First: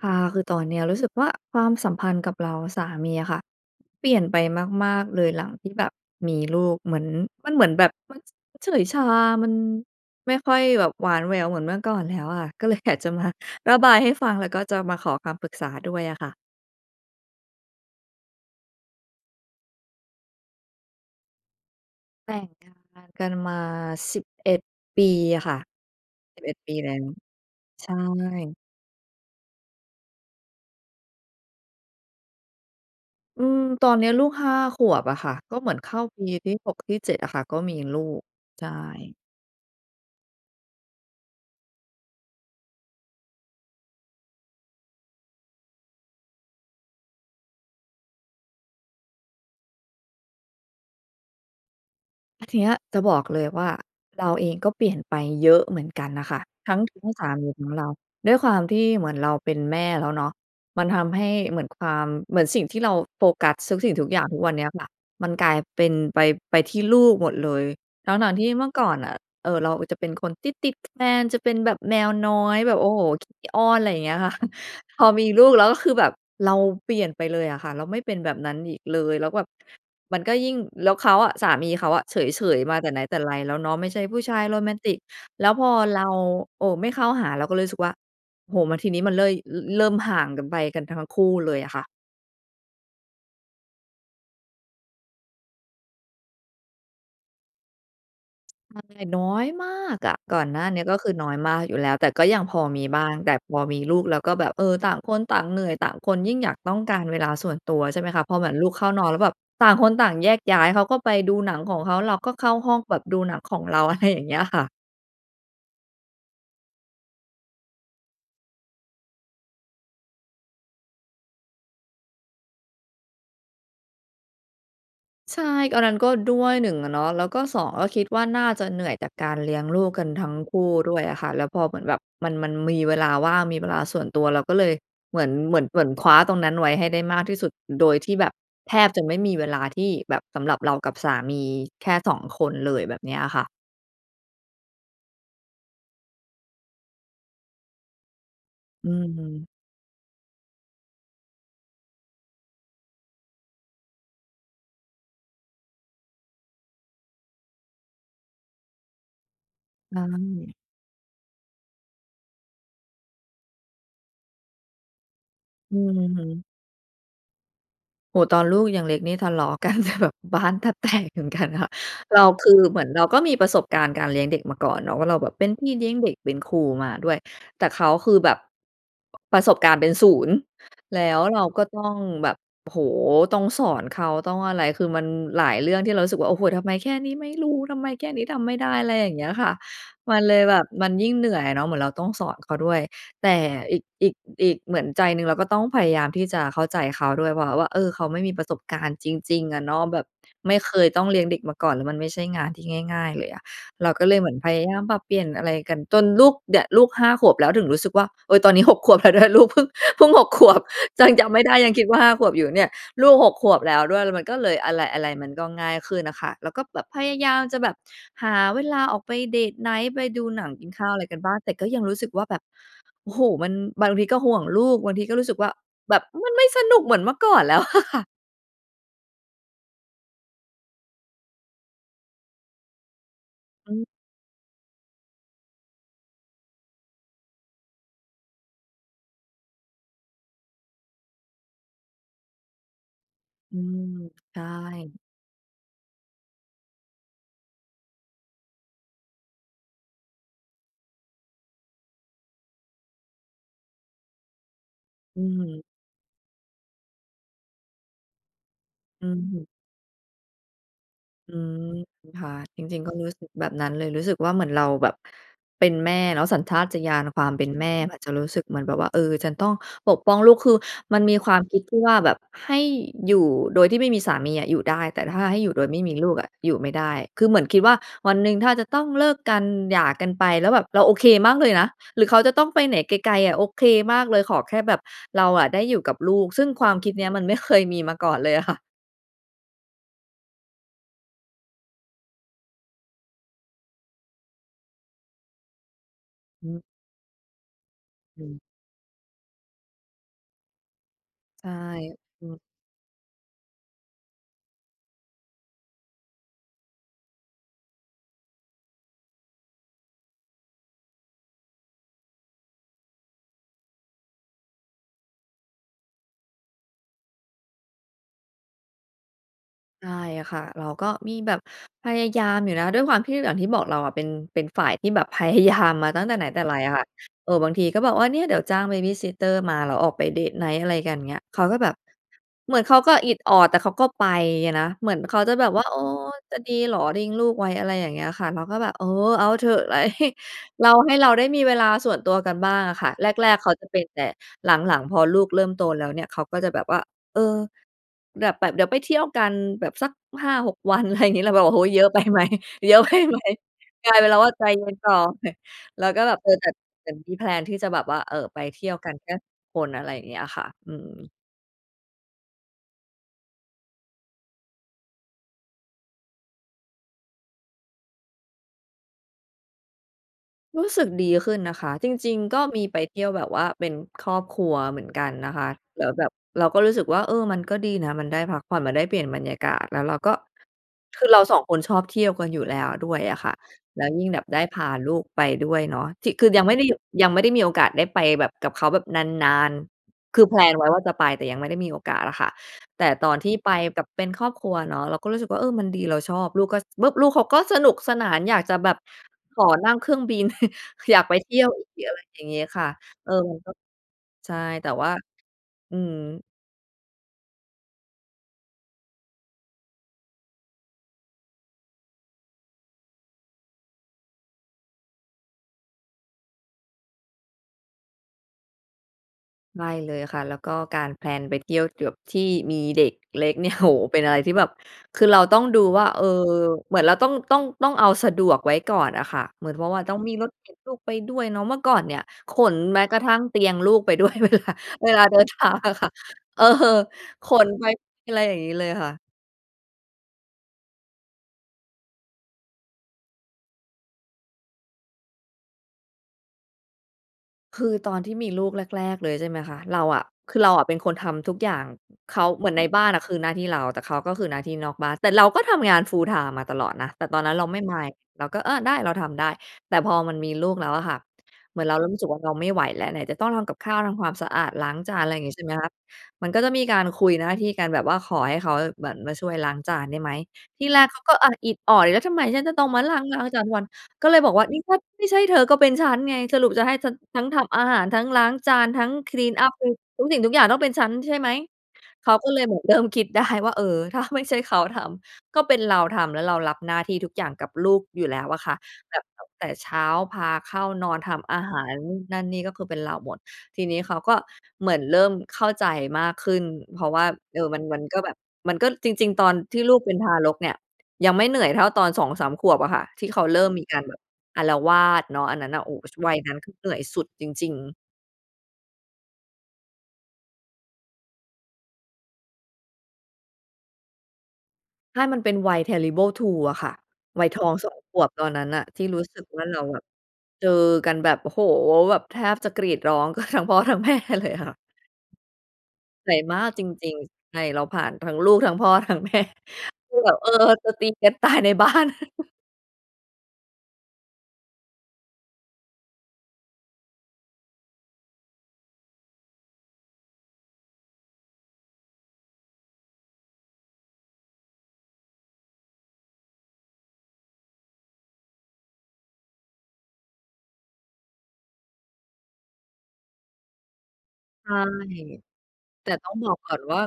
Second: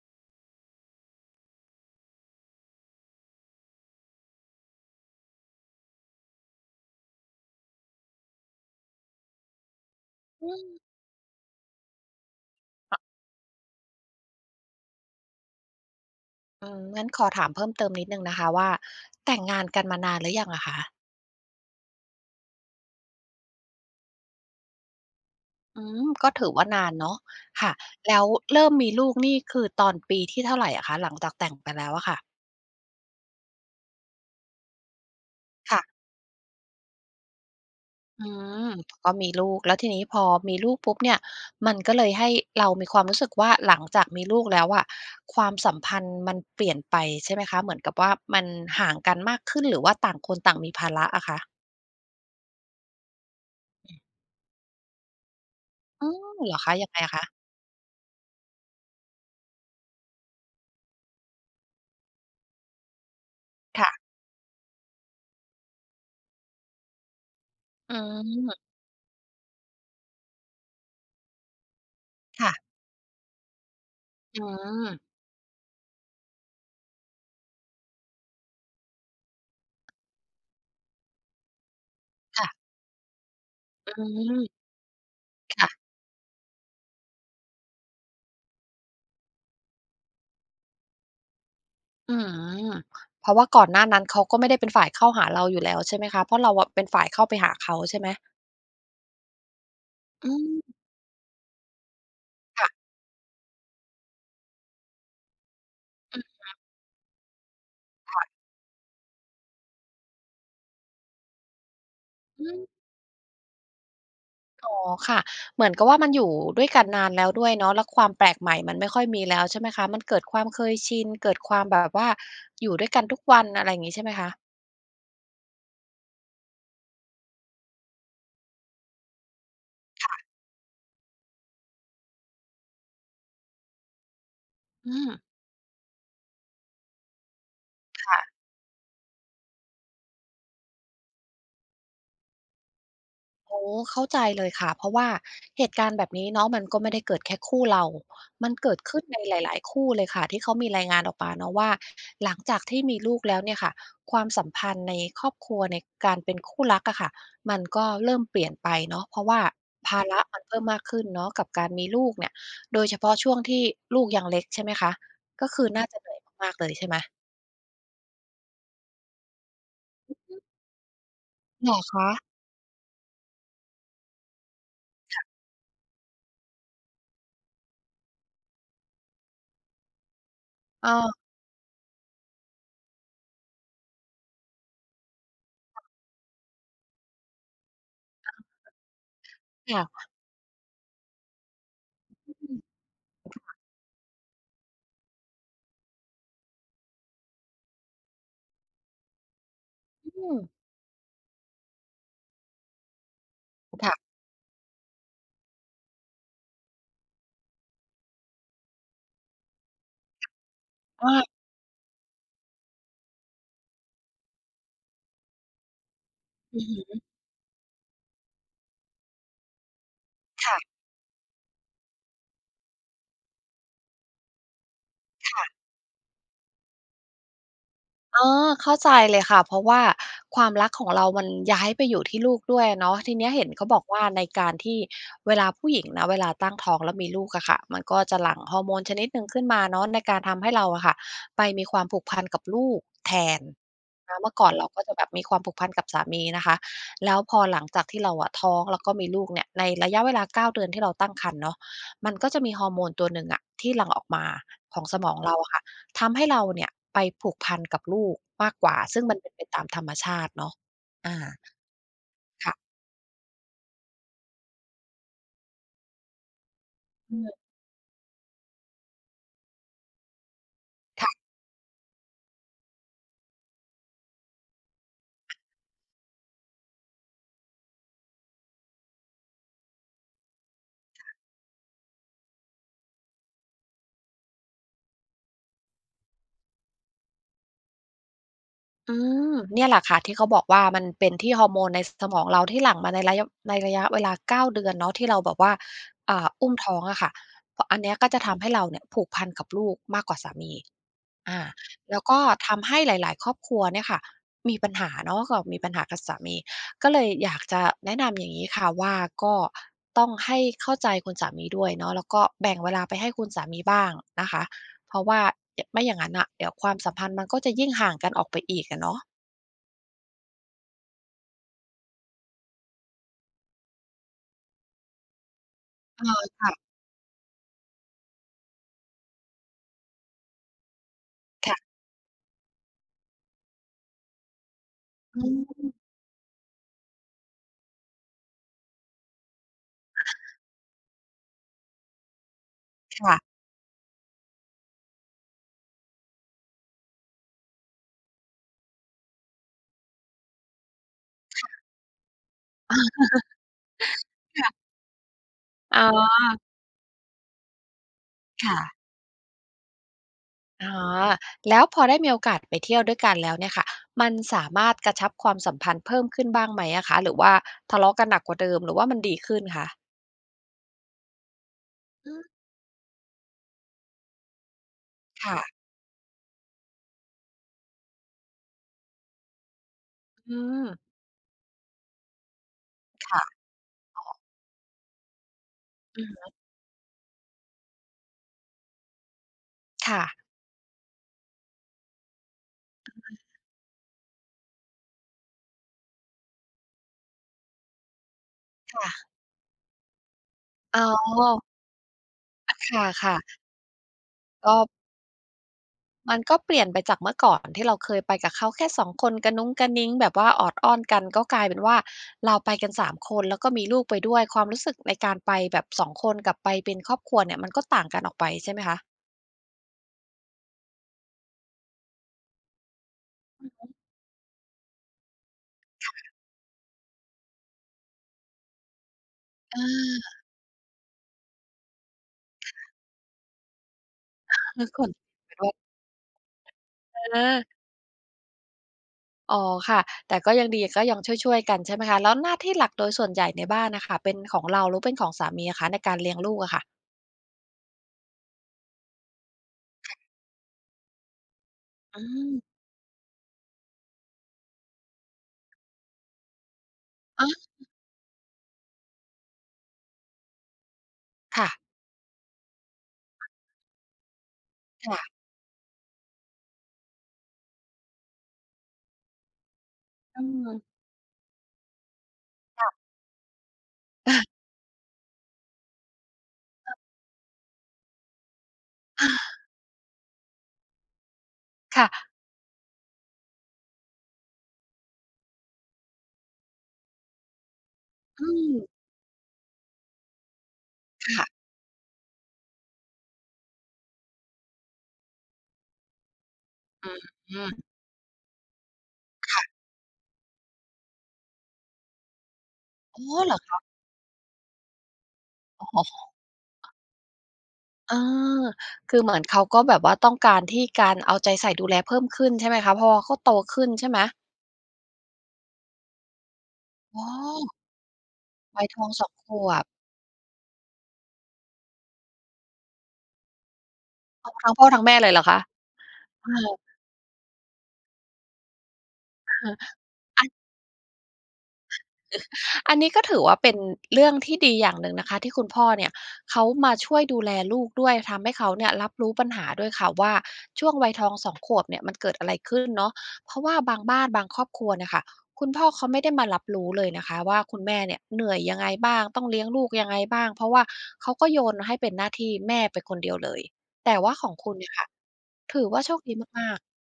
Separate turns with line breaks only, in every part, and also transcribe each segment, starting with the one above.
อา คือตอนนี้อะรู้สึกว่า ความสัมพันธ์กับเราและสามีอะค่ะ เปลี่ยนไปมาก ๆ เลย หลังที่แบบมีลูก เหมือน มันเหมือนแบบ มัน มันเฉยชา มัน ไม่
อ
ค่
ื
อย
ม
แบบหวานแววเหมือนเมื่อก่อนแล้วอะ ก็เลย อย
อ
าก
ะ
จะมาระบายให้ฟัง แล้วก็จะมาขอคำปรึกษาด้วยอะค่ะ
อืม งั้นขอถามเพิ่มเติมนิดหนึ่งนะคะว่า แต่งงานกันมานานหรือยังอะคะ?
แต่งงานกันมา 11 ปีอะค่ะ
อืม ก็
สิ
ถ
บ
ื
เอ
อ
็ด
ว่า
ปี
นา
แล้
น
ว
เนาะ ค่ะ
ใช
แล้วเ
่
ริ่มมีลูกนี่คือตอนปีที่เท่าไรอะคะ หลังจากแต่งไปแล้วอะค่ะ?
อืม ตอนเนี้ยลูก 5 ขวบอะค่ะ ก็เหมื
ค
อน
่ะ
เข้าปีที่ 6 ที่ 7 อะค่ะ ก็มีลูก
อื
ใช
ม
่
ก็มีลูก แล้วทีนี้พอมีลูกปุ๊บเนี่ย มันก็เลยให้ เรามีความรู้สึกว่า หลังจากมีลูกแล้วอะ ความสัมพันธ์มันเปลี่ยนไปใช่ไหมคะ? เหมือนกับว่า มันห่างกันมากขึ้นหรือว่าต่างคนต่างมีภาระอะคะ?
แล้วทีเนี้ยจะบอกเลยว่า
อืม
เราเองก็เปลี่ยนไปเยอะเหมือนก
อ
ั
ื
นน่
ม
ะค่ะ
เหรอค
ท
ะ?
ั้ง
ยั
ท
งไง
ทั้ง
ค
ส
ะ?
ามีของเรา ด้วยความที่เหมือนเราเป็นแม่แล้วเนาะ มันทำให้เหมือนความ เหมือนสิ่งที่เราโฟกัสทุก
ค
ส
่
ิ่
ะ
งทุกอย่างทุกวันเนี้ยแบบ มันกลายเป็นไป ไปที่ลูกหมดเลย
อื
ทั้ง ๆ ที่
ม
เมื่อก่อนน่ะ เอ่อ เราอะจะเป็นคนติด ๆ แฟน จะเป็นแบบแมวน้อ
ค่ะ
ย แบบ โอ้โฮ ขี้อ้อน อะไรอย่างเงี้ยค่ะ
อื
พ
ม
อมีลูกแล้วก็คือแบบเราเปลี่ยนไปเลยอะค่ะ เราไม่เป็นแบบนั้นอีกเลย แล้วแบบ มันก็ยิ่ง แล้วเขาอะ สามีเขาอะเฉ
ค่ะ
ย ๆ มาแต่ไหนแต่ไรแล้วเนาะ ไม่
อ
ใช่ผู้ชาย
ืม
โรแมนติก แล้ว
ค
พ
่
อ
ะ
เรา โอ้ ไม่เข้าหา เราก็เลยรู้สึกว่า โอ้โฮ มาทีนี้มันเลย ร เริ่มห่างกันไป กันทั้งคู่เลยอะค่ะ
อืม เพราะว่าก่อนหน้านั้น เขาก็ไม่ได้เป็นฝ่ายเข้าหาเราอยู่แล้วใช่ไหมคะ? เพราะเราอะเป็นฝ่ายเข้าไปหาเขาใช่ไหม?
มาแต่น้อยมากอะ
อื
ก่อนหน้า
ม
นี้อะก็คือน้อยมากอยู่แล้ว แต่ก็ยังพอ
ค่ะ
มีบ้าง แต่พอมีลูกแล้วก็แบบ เออ ต่างคนต่างเหนื่อย ต่างคน
อือ
ยิ่ง
ค
อย
่ะ
ากต้องการเวลาส่วนตัว ใช่ไหม
ค
ค
่ะ
ะ พอเหมือนลูกเข้านอน แล้วแบบต่างคนต่างแยกย้าย เขาก็ไปดูหนังของเขา เราก็เ
อื
ข้า
อ
ห้องแบบดูหนังของเรา อะไร อย่างเงี้ยค่ะ
อ๋อ ค่ะ เหมือนกับว่า มันอยู่ ด้วยกันนานแล้วด้วยเนาะ แล้วความแปลกใหม่มันไม่ค่อยมีแล้วใช่ไหมคะ? มันเกิดความเคยชิน เกิดความแบบว่าอยู่ด้วยกันทุกวัน อะไรงี้ใช่ไหมคะ?
ใช่ อันนั้นก็ด้วย 1 อะเนาะ แล้วก็ 2 ก็คิดว่าน่าจะเหนื่อยจากการเลี้ยงลูกก
ค
ัน
่
ท
ะ
ั้งคู่ด้วยอะค่ะ แล้วพอเหมือนแบบมัน มันมีเวลาว่าง มีเวลาส่วนตัว เราก็เลย
อืม
เหมือน เหมือน เหมือนคว้าตรงนั้นไว้ให้ได้มากที่สุด โดย
ค
ที่
่
แ
ะ
บบแทบจะไม่มีเวลาที่แบบสำหรับเรากับสามีแค่ 2 คนเลย แบบเนี้ยอะค่ะ
โอ้ เข้าใจเลยค่ะ เพราะว่าเหตุการณ์แบบนี้เนาะมันก็ไม่ได้เกิดแค่คู่เรา มันเกิด
อื
ขึ้นในห
ม
ลาย ๆ คู่เลยค่ะ ที่เขามีรายงานออกมาเนาะว่า หลังจากที่มีลูกแล้วเนี่ยค่ะ ความสัมพันธ์ในครอบครัว ในการเป็นคู่รักอะค่ะ มันก็เริ่มเปลี่ยนไปเนาะ เพราะว่าภาระมันเพิ่มมากขึ้นเนาะกับการมีลูกเนี่ย โดยเฉพาะช่วงที่ลูกยังเล็ก ใช่ไหมคะ ก็คือ
อื
น่าจะเหนื่อย
อ
มาก ๆ เลยใช่ไหม?
โอ้โฮ ตอนลูกยังเล็กนี่ทะเลาะ กันที่แบ
อ
บ
ือฮึ
บ้านแทบแตกเหมือนกันค
เ
่
หร
ะ
อค
เร
ะ?
าคือเหมือนเราก็มีประสบการณ์การเลี้ยงเด็กมาก่อนเนาะ ว่าเร
ค
า
่ะ
แบบเป็นพี่เลี้ยงเด็ก เป็น ครูมาด้วย แต่เขาคือแบบ ประสบการณ์เป็น 0
อ้
แล้
อ
วเราก็ต้องแบบ โอ้โฮ ต้องสอนเขา ต้องอะไร คือมันหลายเรื่องที่เรารู้สึกว่า โอ้โฮ ทำไมแค่นี้ไม่รู้ ทำไมแค่นี้ทำไม่ได้ อะไรอย่างเงี้ยค่ะ
ค่ะ
มันเลยแบบ มันยิ่งเหนื่อยอะเนาะ เหมือนเราต้องสอนเขาด้วย แต่อีก อีก อีก เหมือนใจหนึ่งเราก็ต้องพยายามที่จะเข้าใจเขาด้วย เพราะเขาว่า เออ เขาไม่มีประสบการณ์จริง ๆ อะเนาะ แบบไม่เคยต้องเลี้ยงเด็กมาก่อน มันไม่ใช่งานที่ง่าย ๆ เลยอะ เ
ค
รา
่ะ
ก็เลยเหมือนพยายามปรับเปลี่ยนอะไรกัน จนลูก เนี่ยลูกห้าขวบแล้วถึงรู้สึกว่า เออ ตอนนี้หกขวบ แล้วด้วย ลูกเพิ่ง เพิ่งหกขวบ ย
อ
ังจ
า
ำ ไม่ได้ ยังคิดว่าห้าขวบอยู่เนี่ย ลูกหกขวบแล้วด้วยมันก็เลย อะไร ๆ มันก็ง่ายขึ้นน่ะค่ะ แล้ว
อื
ก็
อฮ
แบบพ
ึ
ยายามจะแบบหาเวลาออกไปเดตไหน ไปดูหน
ค
ัง
่
ก
ะ
ินข้าวอะไรกันบ้าง แต่ก็ยังรู้สึกว่าแบบ โอ้โฮ มัน บางทีก็ห่วงลูก บางทีก็รู้
ค
สึก
่
ว่า
ะ
แบบ มันไม่สนุก เหมือนเมื่อก่อนแล้ว อะค่ะ
เออ เข้าใจเลยค่ะ เพราะว่าความรักของเรามันย้ายไปอยู่ที่ลูกด้วยอะเนาะ ทีนี้เห็นเขา
อ
บอ
ืม
กว่าในการที่เวลาผู้หญิงนะ เวลาตั้งท้องแล้วมีลูกอะค่ะ มันก็จะหลั่งฮอร์โมนชนิดหนึ่งขึ้นมาเนาะ ในการทำให้เราอะค่ะ ไปมีความผูกพันกับลูกแทน
อืม
นะเมื่
ใ
อ
ช่
ก่อนเราก็จะแบบมีความผูกพันกับสามีนะคะ แล้วพอหลังจากที่เราอะท้องแล้วก็มีลูกเนี่ย ในระยะเวลาเก้าเดือนที่เราตั้งครรภ์เนาะ มันก็จะมีฮอร์โมนตัวหนึ่งอะที่หลั่งออกมาของสมอง
อื
เราอะค่ะ
ม
ทำให้เราเนี่ยไปผูกพันกับลูกมากกว่า ซึ่
อื
งมันเป็นไป
ม
ตามธรรมชาติเนาะ อา
อืม ค่ะ
ค่ะ
จริง ๆ ก็รู้สึกแบบนั้นเลย รู้สึกว่าเหมือนเราแบบเป็นแม่เนาะ สัญชาติญาณ
อื
ควา
ม
มเป็นแม่จะรู้สึกเหมือนแบบว่า เออ ฉันต้องปกป้องลูก คือมัน
ค่
ม
ะ
ีความคิดที่ว่า แบบให้อยู่โดยที่ไม่มีสามีอะอยู่ได้ แต่ถ้าให้อยู่โดยไม่มีลูกอะอยู่ไม่ได้ คือเหมือนคิดว่าวันหนึ่งถ้าจะต้องเลิกกันหย่ากันไป แล้วแบบเราโอเคมากเลยนะ หรือเขาจะต้องไปไหนไกล ๆ อะโอเคมากเลย ขอแค่แบบเราอะได้อยู่กับลูก ซึ่งความคิดเนี้ยมันไม่ เคย มีมาก่อนเลยอะ ค่ะ
อืม เนี่ยแหละค่ะ ที่เขาบอกว่ามันเป็นที่ฮอร์โมนใน ส สมองเราที่หลั่งมาในระยะ ในระยะเวลาเก้าเดือนเนาะ ที่เราแบบว่า อ่า อ
อ
ุ้
ื
ม
ม
ท้องอะค่ะ อะ อันเนี้ยก็จ
อ
ะ
ื
ท
ม
ำให้เราเนี่ยผูกพันกับลูกมากกว่าสามี อา
ใช่
แล้วก็
อืม
ทำให้หลาย ๆ ครอบครัวเนี่ยค่ะมีปัญหาเนาะ ก็มีปัญหากับสามี ก็เลยอยากจะแนะนำอย่างงี้ค่ะว่า ก็ต้องให้เข้าใจคุณสามีด้วยเนาะ แล้วก็แบ่งเวลาไปให้คุณสามีบ้างนะคะ เพราะว่า ย ไม่อย่างงั้นน่ะ เดี๋ยวความสัมพันธ์มันก็จะยิ่งห่างกันออกไปอีกอะเนาะ
ใช่ค่ะ เราก็มีแบบพยายามอยู่นะ ด้วยความที่ อย่างที่บอก เราอะเป็น เป็นฝ่ายที่แบบ พยายาม มาตั
อ
้
๋
ง
อ
แต่ไหนแต่
ค่
ไร
ะ
อะค่ะ เออ บางทีก็บอกว่า เนี่ย เดี๋ยวจ้าง babysitter มา แล้วออกไปเดตไนต์อะไรกันเงี้ย เขา
ค่
ก็
ะ
แบบ เหมือนเขาก็อิดออด แต่เขาก็ไปอะนะ เหมือนเข
อ
าจะแบบว่า
ื
"เ
ม
ออ จะดีเหรอ ทิ้งลูกไว้" อะไรอย่างเงี้ยค่ะ เราก็แบบ "เออ เอาเถอะ ไล" เรา ให้เราได้มีเวลาส่วนตัวกันบ้างอะค่ะ
ค
แร
่ะ
ก ๆ เขาจะเป็น แต่หลัง ๆ พอลูกเริ่มโตแล้วเนี่ย เขาก็จะแบบว่า "เออ แดบ แบบเดี๋ยวไปเที่ยวกัน แบบสัก 5-6 วัน" ไรงี้ เราแบ
ค
บ
่
"โอ
ะ
้โฮ เยอะ ไปไหม เยอะไปไหม?" กลายเป็นเราว่า
ค
ใจ
่ะ
เย็นต่อ
อ๋
แล
อ
้วก็แบบ เออ แต่ แต่มีแพลนที่จะแบบว่า เอ่อ ไป
ค่
เที่ย
ะ
วกันแค่ คน อะไรอย่างเงี้ยค่ะ
อ
อื
๋อ
ม
แล้วพอได้มีโอกาสไปเที่ยวด้วยกันแล้วเนี่ยค่ะ มันสามารถกระชับความสัมพันธ์เพิ่มขึ้นบ้างไหมอะคะ? หรือว่าทะเลาะกันหนักกว่าเดิม หรือว่ามันดีขึ้นคะ?
รู้สึกดีขึ้นนะคะ จ
อ
ร
ื
ิง
ม
ๆ ก็มีไปเที่ยวแบบว่าเป็นครอบครัวเหมือนกัน
ค
นะ
่
คะ
ะ
แล้วแบบเราก็รู้สึกว่า เออ มันก็ดีนะ มันได้พักผ่อน มันได้เปลี่ยนบรรยากาศ แล้วเราก็
อืม
คือเรา 2 คนชอบเที่ยวกันอยู่แล้วด้วย
ค
อะ
่ะ
ค่ะ แล้ว
อ
ย
๋
ิ่งแ
อ
บบได้พาลูกไปด้วยเนาะ
อื
ถ
อ
ิ
ฮ
คือ
ึ
ยังไม่ได้หยุด ยังไม่ได้มีโอกาสได้ไปแบบ กับเขาแบบนาน
ค่
ๆ
ะ
คือ แพลน ไว้ว่าจะไป แต่ยังไม่ได้มีโอกาสอะค่ะ แต่
ทำไม
ตอน
อ
ที่
ะ?
ไปกับ เป็นครอบครัวเนาะ เราก็รู้สึกว่า เออ มันดีเราชอบ ลูกก็ ส ส บึ้บ ลูกเขาก็สนุกสนานอยากจะแบ
ค
บ
่ะ
ขอนั่งเครื่องบิน
อ๋
อยากไปเที่
อ
ยวอีก อะไรอย่างงี้ค่ะ
ค
เออ
่ะ ๆ
มันก็ ใช่
ก
แต
็
่ว่า อื
มัน
ม
ก็เปลี่ยนไปจากเมื่อก่อนที่เราเคยไปกับเขาแค่ 2 คน กะหนุงกะหนิงแบบว่าออดอ้อนกัน ก็กลายเป็นว่า เราไปกัน 3 คน แล้วก็มีลูกไปด้วย ความรู้สึกในการไปแบบ 2 คนกับไปเป็นครอบครัวเนี่ย มันก็ต่างกันออกไปใช่ไหมคะ?
ไม่เลยค่ะ แล้วก็การแพลนไปเที่ยวจวบที่มีเด็กเล็ก
อ
เน
ื
ี่
อ
ย
ฮ
โอ้
ึ
โฮ! เป็นอะไรที่แบบ คือเราต้องดูว่
ค
า
่
เอ
ะ
อ เหมือนเราต้อง ต้อง ต้องเอาสะดวกไว้ก่อนอะค่ะ เหมือน
เ
เพราะว่าต้องมี
ออ
รถเข็นลูกไปด้วยเนาะ เมื่อก่อนเนี่ย ข
ค
น
่ะ
แม้กระทั่งเตียงลูกไปด้วย เวลา
ข
เว
น
ลา เดิน
ไป
ท
ด้ว
า
ย
งอะค่ะ เออ
เอ
ข
อ
นไป อะไรอย่างงี้เลยค่ะ
อ๋อค่ะ แต่ก็ยังดี ก็ยังช่วย ๆ กัน ใช่ไหมคะ แล้วหน้าที่หลักโดยส่วนใหญ่ในบ้านน่ะค่ะ เป็นของเราหรือเป็นของสามีอะคะ ในการเลี้ยงลูกอะค่ะ?
คือตอนที่มีลูกแรก ๆ เลยใช่ไหมคะ เรา
ค่
อ
ะ
ะ คือเราอะเป็นคนทำทุกอย่าง
อื
เขา
ม
เหมือนในบ้านอะคือหน้าที่เรา แต่เขาก็คือหน้าที่นอกบ้าน แต่เราก็ทำงาน full-time มาตลอดนะ แต่ตอ
อ
น
้า
นั้นเราไม่
ว
Mind เราก็ เออ ได้ เราทำได้ แต่พอมันมีลูกแล้วอะค่ะ
ค่ะ
เหมือนเรารู้สึกว่าเราไม่ไหวแล้ว ไหนจะต้องทำกับข้าว ทำความสะอาด ล้าง
ค
จา
่
น
ะ
อะไรอย่างงี้ ใช่ไหมคะ มันก็จะมีการคุยหน้าที่กัน แบบว่าขอให้เขา อะ เหมือนมาช่วยล้างจานได้ไหม
อื
ท
ม
ีแรกเขาก็ อะ อิดออดอีก แล้วทำไมฉันจะต
ค
้อ
่
ง
ะ
มา ล้าง วัน ก็เลยบอกว่า "นี่ถ้าไม่ใช่เธอก็เป็นฉันไง สรุปจะให้ฉันทั้งทำอาหาร ทั้งล้างจาน ทั้ง
อ
คลีนอ
า
ัป คือทุกสิ่งทุกอย่างต้องเป็นฉัน ใช่ไหม?"
ค่ะ
เขาก็เลยแบบเริ่มคิดได้ว่า เออ ถ้าไม่ใช่เขาทำ ก็เป็นเราทำ แล้วเรารับหน้าที่ทุกอย่างกับลูกอยู่แล
อ
้
ื
วอะค่ะ
ม
แบบตั้งแต่เช้า พาเข้านอน ท
ค่ะ
ำอาหาร นู่นนั่นนี่ ก็คือเป็นเราหมด ทีนี้เขาก็เหมือนเริ่มเข้าใจมากขึ้น เพรา
อื
ะว
อ
่า
ฮ
เออ มัน
ึ
มันก็แบบ มันก็ จริง ๆ ตอน
ค่ะ
ที่ลูกเป็นทารกเนี่ย ยังไม่เหนื่อยเท่าตอนสองสามขวบอะค่ะ
อ
ท
๋อ
ี่เขา
เหร
เร
อ
ิ่ม
ค
ม
ะ?
ีการแบบ อาละวาดเนาะ อันนั้นน่ะ
อ
โอ้โ
๋
ฮ!
อ
วัยนั้นคือเหนื่อยสุดจริง ๆ
เออ คือเหมือนเขาก็แบบว่าต้องการที่ การเอาใจใส่ดูแลเพิ่มขึ้น ใช่ไหมคะ เพราะว่าเขาโตขึ้นใช่ไหม?
ถ้ามันเป็นวัย Terrible Two อะค่ะ
อ้
วัยทอ
อ
ง 2 ขวบ ตอนนั้นน
ว
่
ั
ะ
ยท
ที่
อง
รู
ส
้
อง
สึก
ข
ว่า
ว
เรา
บ
แบบเจอกันแบบ โอ้โฮ แบบแทบจะกรีดร้อง กันทั้งพ่อ ทั้งแม่เล
อ้า
ย
ว
ค
ทั้
่ะ
งพ่อทั้งแม่เลยเหรอคะ?
เหนื่อย
อา
มากจริง ๆ ใช่ เราผ่านทั้งลูก ทั้งพ่อ ทั้งแม่ คือแบบ
อั
เอ
น
อ จะตีกัน ตายในบ้าน
เออ อันนี้ ก็ถือว่าเป็นเรื่องที่ดีอย่างหนึ่งนะคะ ที่คุณพ่อเนี่ยเขามาช่วยดูแลลูกด้วย ทำให้เขาเนี่ยรับรู้ปัญหาด้วยค่ะว่า ช่วงวัยทอง 2 ขวบเนี่ย มันเกิดอะไรขึ้นเนาะ เพราะว่าบางบ้าน บางครอบครัวเนี่ยค่ะ คุณพ่อเขาไม่ได้มารับรู้เลยนะคะว่า คุณแม่เนี่ยเหนื่อยยังไงบ้าง ต้องเลี้ยงลูกยังไงบ้าง? เพราะว่าเขาก็โยนให้เป็นหน้าที่แม่ไปคนเดียวเลย แต่ว่าของ
ใ
ค
ช
ุ
่
ณเนี่ยค่ะ ถือว่า
แต
โ
่
ชค
ต้
ด
อ
ี
งบอก
ม
ก
า
่อ
ก ๆ
นว่า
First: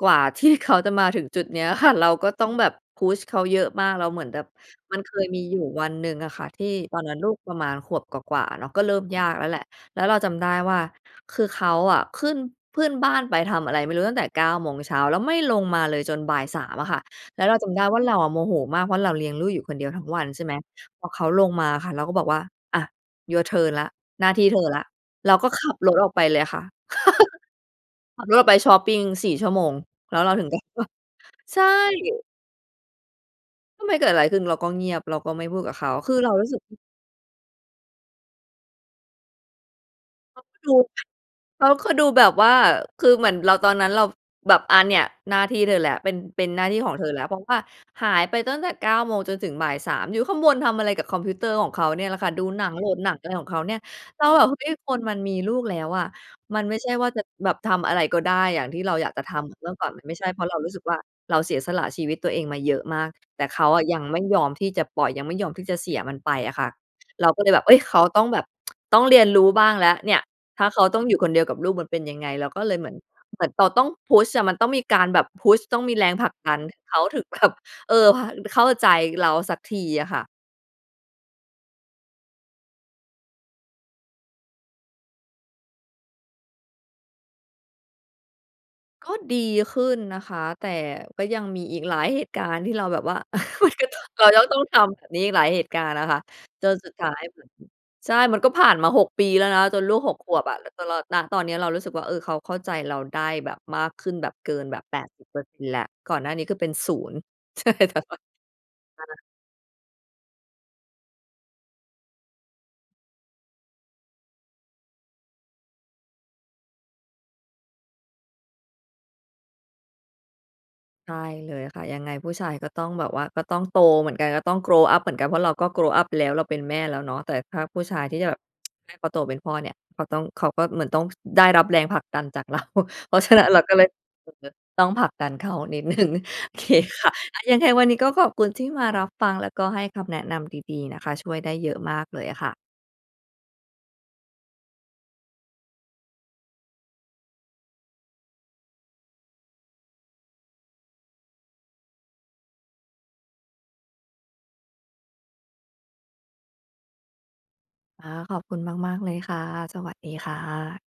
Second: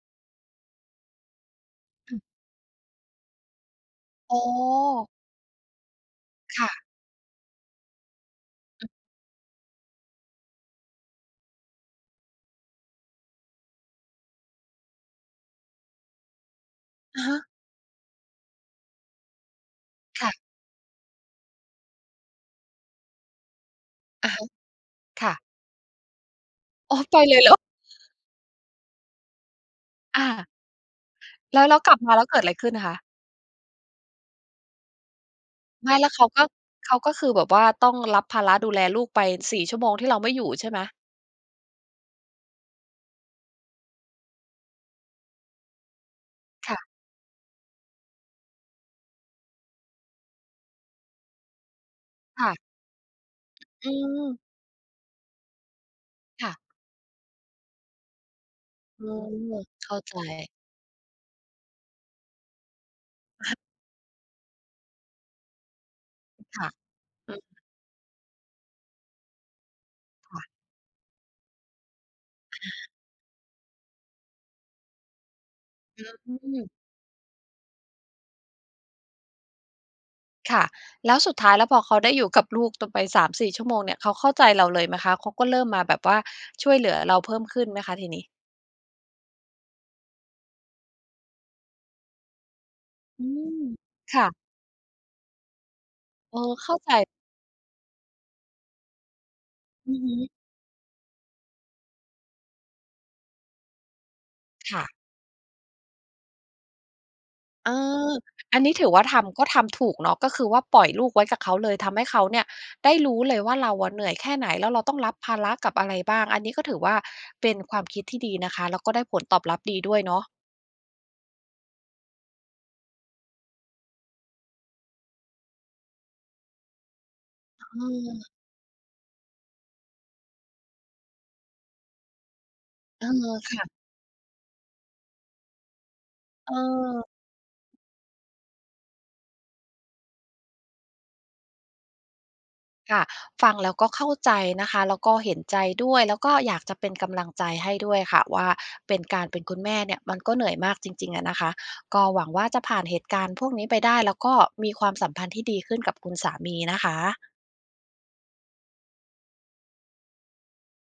กว่า ที่ เขาจะมาถึงจุดนี้อะ ค่ะ เรา
อืม
ก็ต้องแบบ push เขาเยอะมาก แล้วเหมือน
อ๋
แบบ มัน
อ
เคยมีอยู่วันหนึ่งอะค่ะ
ค
ที่
่ะ
ตอนนั้นลูกประมาณขวบกว่า ๆ เนาะ ก็
อื
เ
ม
ริ่มยากแล้วแหละ แล้วเราจำได้ว่า คือเขาอะขึ้น ขึ้นบ้านไปทำอะไรไม่รู้ ตั้งแต่ 9 โมงเช้า แล้วไม่ลงมาเลย จนบ่าย 3 อะค่ะ
อะฮ
แล้
ะ
วเราจำได้ว่า เราอะโมโหมาก เพราะเราเลี้ยงลูกอยู่คนเดียวทั้งวั
ค
น
่ะ
ใช่ไหม? พอเขาลงมาอะค่ะ เราก็บอกว่า อะ Your turn แล้ว หน
อ
้
ะ
า
ฮ
ที
ะ
่เธอแล้ว
ค
เ
่
รา
ะ
ก็ขับรถออกไปเลยค่ะ
อ๋อ ไปเลยเหรอ?
ขับรถออกไปชอปปิง 4 ชั่วโมง แล้
อ
วเราถึ
า
ง กลับมา
แ
ใ
ล
ช
้
่
ว แล้วกลับมาแล้วเกิดอะไรขึ้นคะ?
ก็ไม่เกิดอะไรขึ้น เราก็เงียบ เราก็ไม่พูดกับเข
ไ
า
ม่ แล้
ค
ว
ือ
เข
เ
า
รา
ก
ร
็
ู้สึก อือ
เขาก็คือแบบว่า ต้องรับภาระดูแลลูกไป 4 ชั่วโมงที่เราไม่
เข
อย
า
ู่
คือ
ใช
ด
่ไ
ู
หม?
เขาคือดูแบบว่า คือเหมือนเรา ตอนนั้นเรา แบบ อา เนี่ยหน้าที่เธอแหละ เป็น เป็นหน้า
ค
ท
่
ี่
ะ
ของเธอแล้ว เพราะว่าหายไปตั้งแต่ 9 โมงจนถึงบ่าย 3 อยู่ข้างบนทำอะไรกับคอมพิวเตอร์ของเขาเนี่ยแหละค่ะ ด
ค
ู
่ะ
หนัง โหลดหนัง อะไรของเขาเนี่ย
อ
แล้ว
ืม
แบบ เฮ้ย คนมันมีลูกแล้วอะ
ค่ะ
มันไม่ใช่ว่าจะแบบทำอะไรก็ได้อย่างที่เรา
อ
อ
ื
ยากจะทำเหม
อ
ือนเมื่อก
เ
่
ข
อน
้า
มันไ
ใ
ม่
จ
ใช่ เพราะเรารู้สึกว่า เราเสียสละชีวิตตัวเองมาเยอะมาก แต
อ
่
ะฮะ
เขาอะยังไม่ยอมที่จะปล่อย ยังไม่ยอมที่จะเสียมันไป
อ
อะ
ค
ค
่
่
ะ
ะ เร
อ
า
ื
ก
อ
็เลยแบบ เอ๊ย เขาต้องแบบ ต้องเรียนรู้บ้างแล้วเนี่ย
ค่ะ
ถ้าเขาต้องอยู่คนเดียวกับลูกมันเป็นยังไง เราก็เ
อ
ลยเห
า
มือน เหมือนตอต้อง Push อะ มันต้องมีการแบบ Push ต้องมี
เ
แ
อ
รง
อ
ผล
อ
ั
ื
กดัน
อ
เขาถึง แบบ เออ [unintelligible] เข้าใจเราสักทีอะค่ะ
ค่ะ แล้วสุดท้าย แล้วพอเขาได้อยู่กับลูก ตกไป 3-4 ชั่วโมงเนี่ย เขาเข้าใจเราเลยไหมคะ? เขาก็เริ่มมาแบบว่า ช่วยเหลือเราเพิ่มขึ้นไหมคะ ทีนี้?
ก็ดีขึ้นนะคะ แต่ ก็ยังมีอีกหลายเหตุการณ์ที่เราแบบว่า
อืม
มันก็ต้อง
ค
เ
่
รา
ะ
ยังต้องทำแบบนี้อีกหลายเหตุการณ์น่ะค่ะ
เออ
จ
เข้
น
า
ส
ใจ
ุดท้าย [unintelligible] ใช่ มันก็ผ่านมา 6 ปีแล้วนะ จน
อ
ล
ื
ู
อ
ก
ฮ
6 ข
ึ
วบอะ แต่ตลอด ณ ตอนเนี้ยเรารู้สึกว่า เออ เขาเข้าใจเราได้แบบ มากขึ้นแบบ เกิน
ค
แบ
่
บ
ะ
80% แล้ว ก่อนหน้านี้คือเป็นศูนย์ ใช
เ
่
อ
ค่ะ
อ
ตอน
อันนี้ถือว่า
น
ท
ั้น
ำ ก็ทำถูกเนาะ ก็คือว่าปล่อยลูกไว้กับเขาเลย ทำให้เขาเนี่ยได้รู้เลยว่า เราอะเหนื่อยแค่ไหน แล้วเราต้องรับภาระกับอะไรบ้าง อันนี้ก็ถือว่า เป็นความคิดที่ดีนะคะ แล้วก็ได้ผลตอบรับดีด้วยเนาะ
ใช่เลยค่ะ ยังไงผู้ชายก็ต้องแบบว่า ก็ต้องโตเหมือนกัน ก็ต้อง grow up เหมือนกัน เพราะเราก็ grow up ไปแล้ว เราเป็นแม่แล้วเนาะ แต่ถ้า
อ
ผ
ื
ู้ชายที่
อ
แบบ เขาโตเป็นพ่อเนี่ย เขาต้อง เขาก็เหมือนต้อง ส ได้รับแรงผลักดันจาก เรา
เออ
เพราะฉะนั้น
ค
เรา
่ะ
ก็เลย [unintelligible] ต้องผลักดันเขานิด หนึ่ง โอเค ค
เออ
่ะ อะ ยังไงวันนี้ก็ขอบคุณที่มารับฟัง แล้วก็ให้คำแนะนำดี ๆ นะคะ ช่วยได้เยอะมากเลยอะค่ะ
ค่ะ ฟังแล้วก็เข้าใจนะคะ แล้วก็เห็นใจด้วย แล้วก็อยากจะเป็นกำลังใจให้ด้วยค่ะว่า เป็น การเป็นคุณแม่เนี่ย มันก็เหนื่อยมากจริง ๆ อะนะคะ ก็หวังว่าจะผ่านเหตุการณ์พวกนี้ไปได้ แล้วก็มีความสัมพันธ์ที่ดีขึ้นกับคุณสามีนะคะ
อา ขอบคุณมาก ๆ เลยค่ะ สวัสดีค่ะ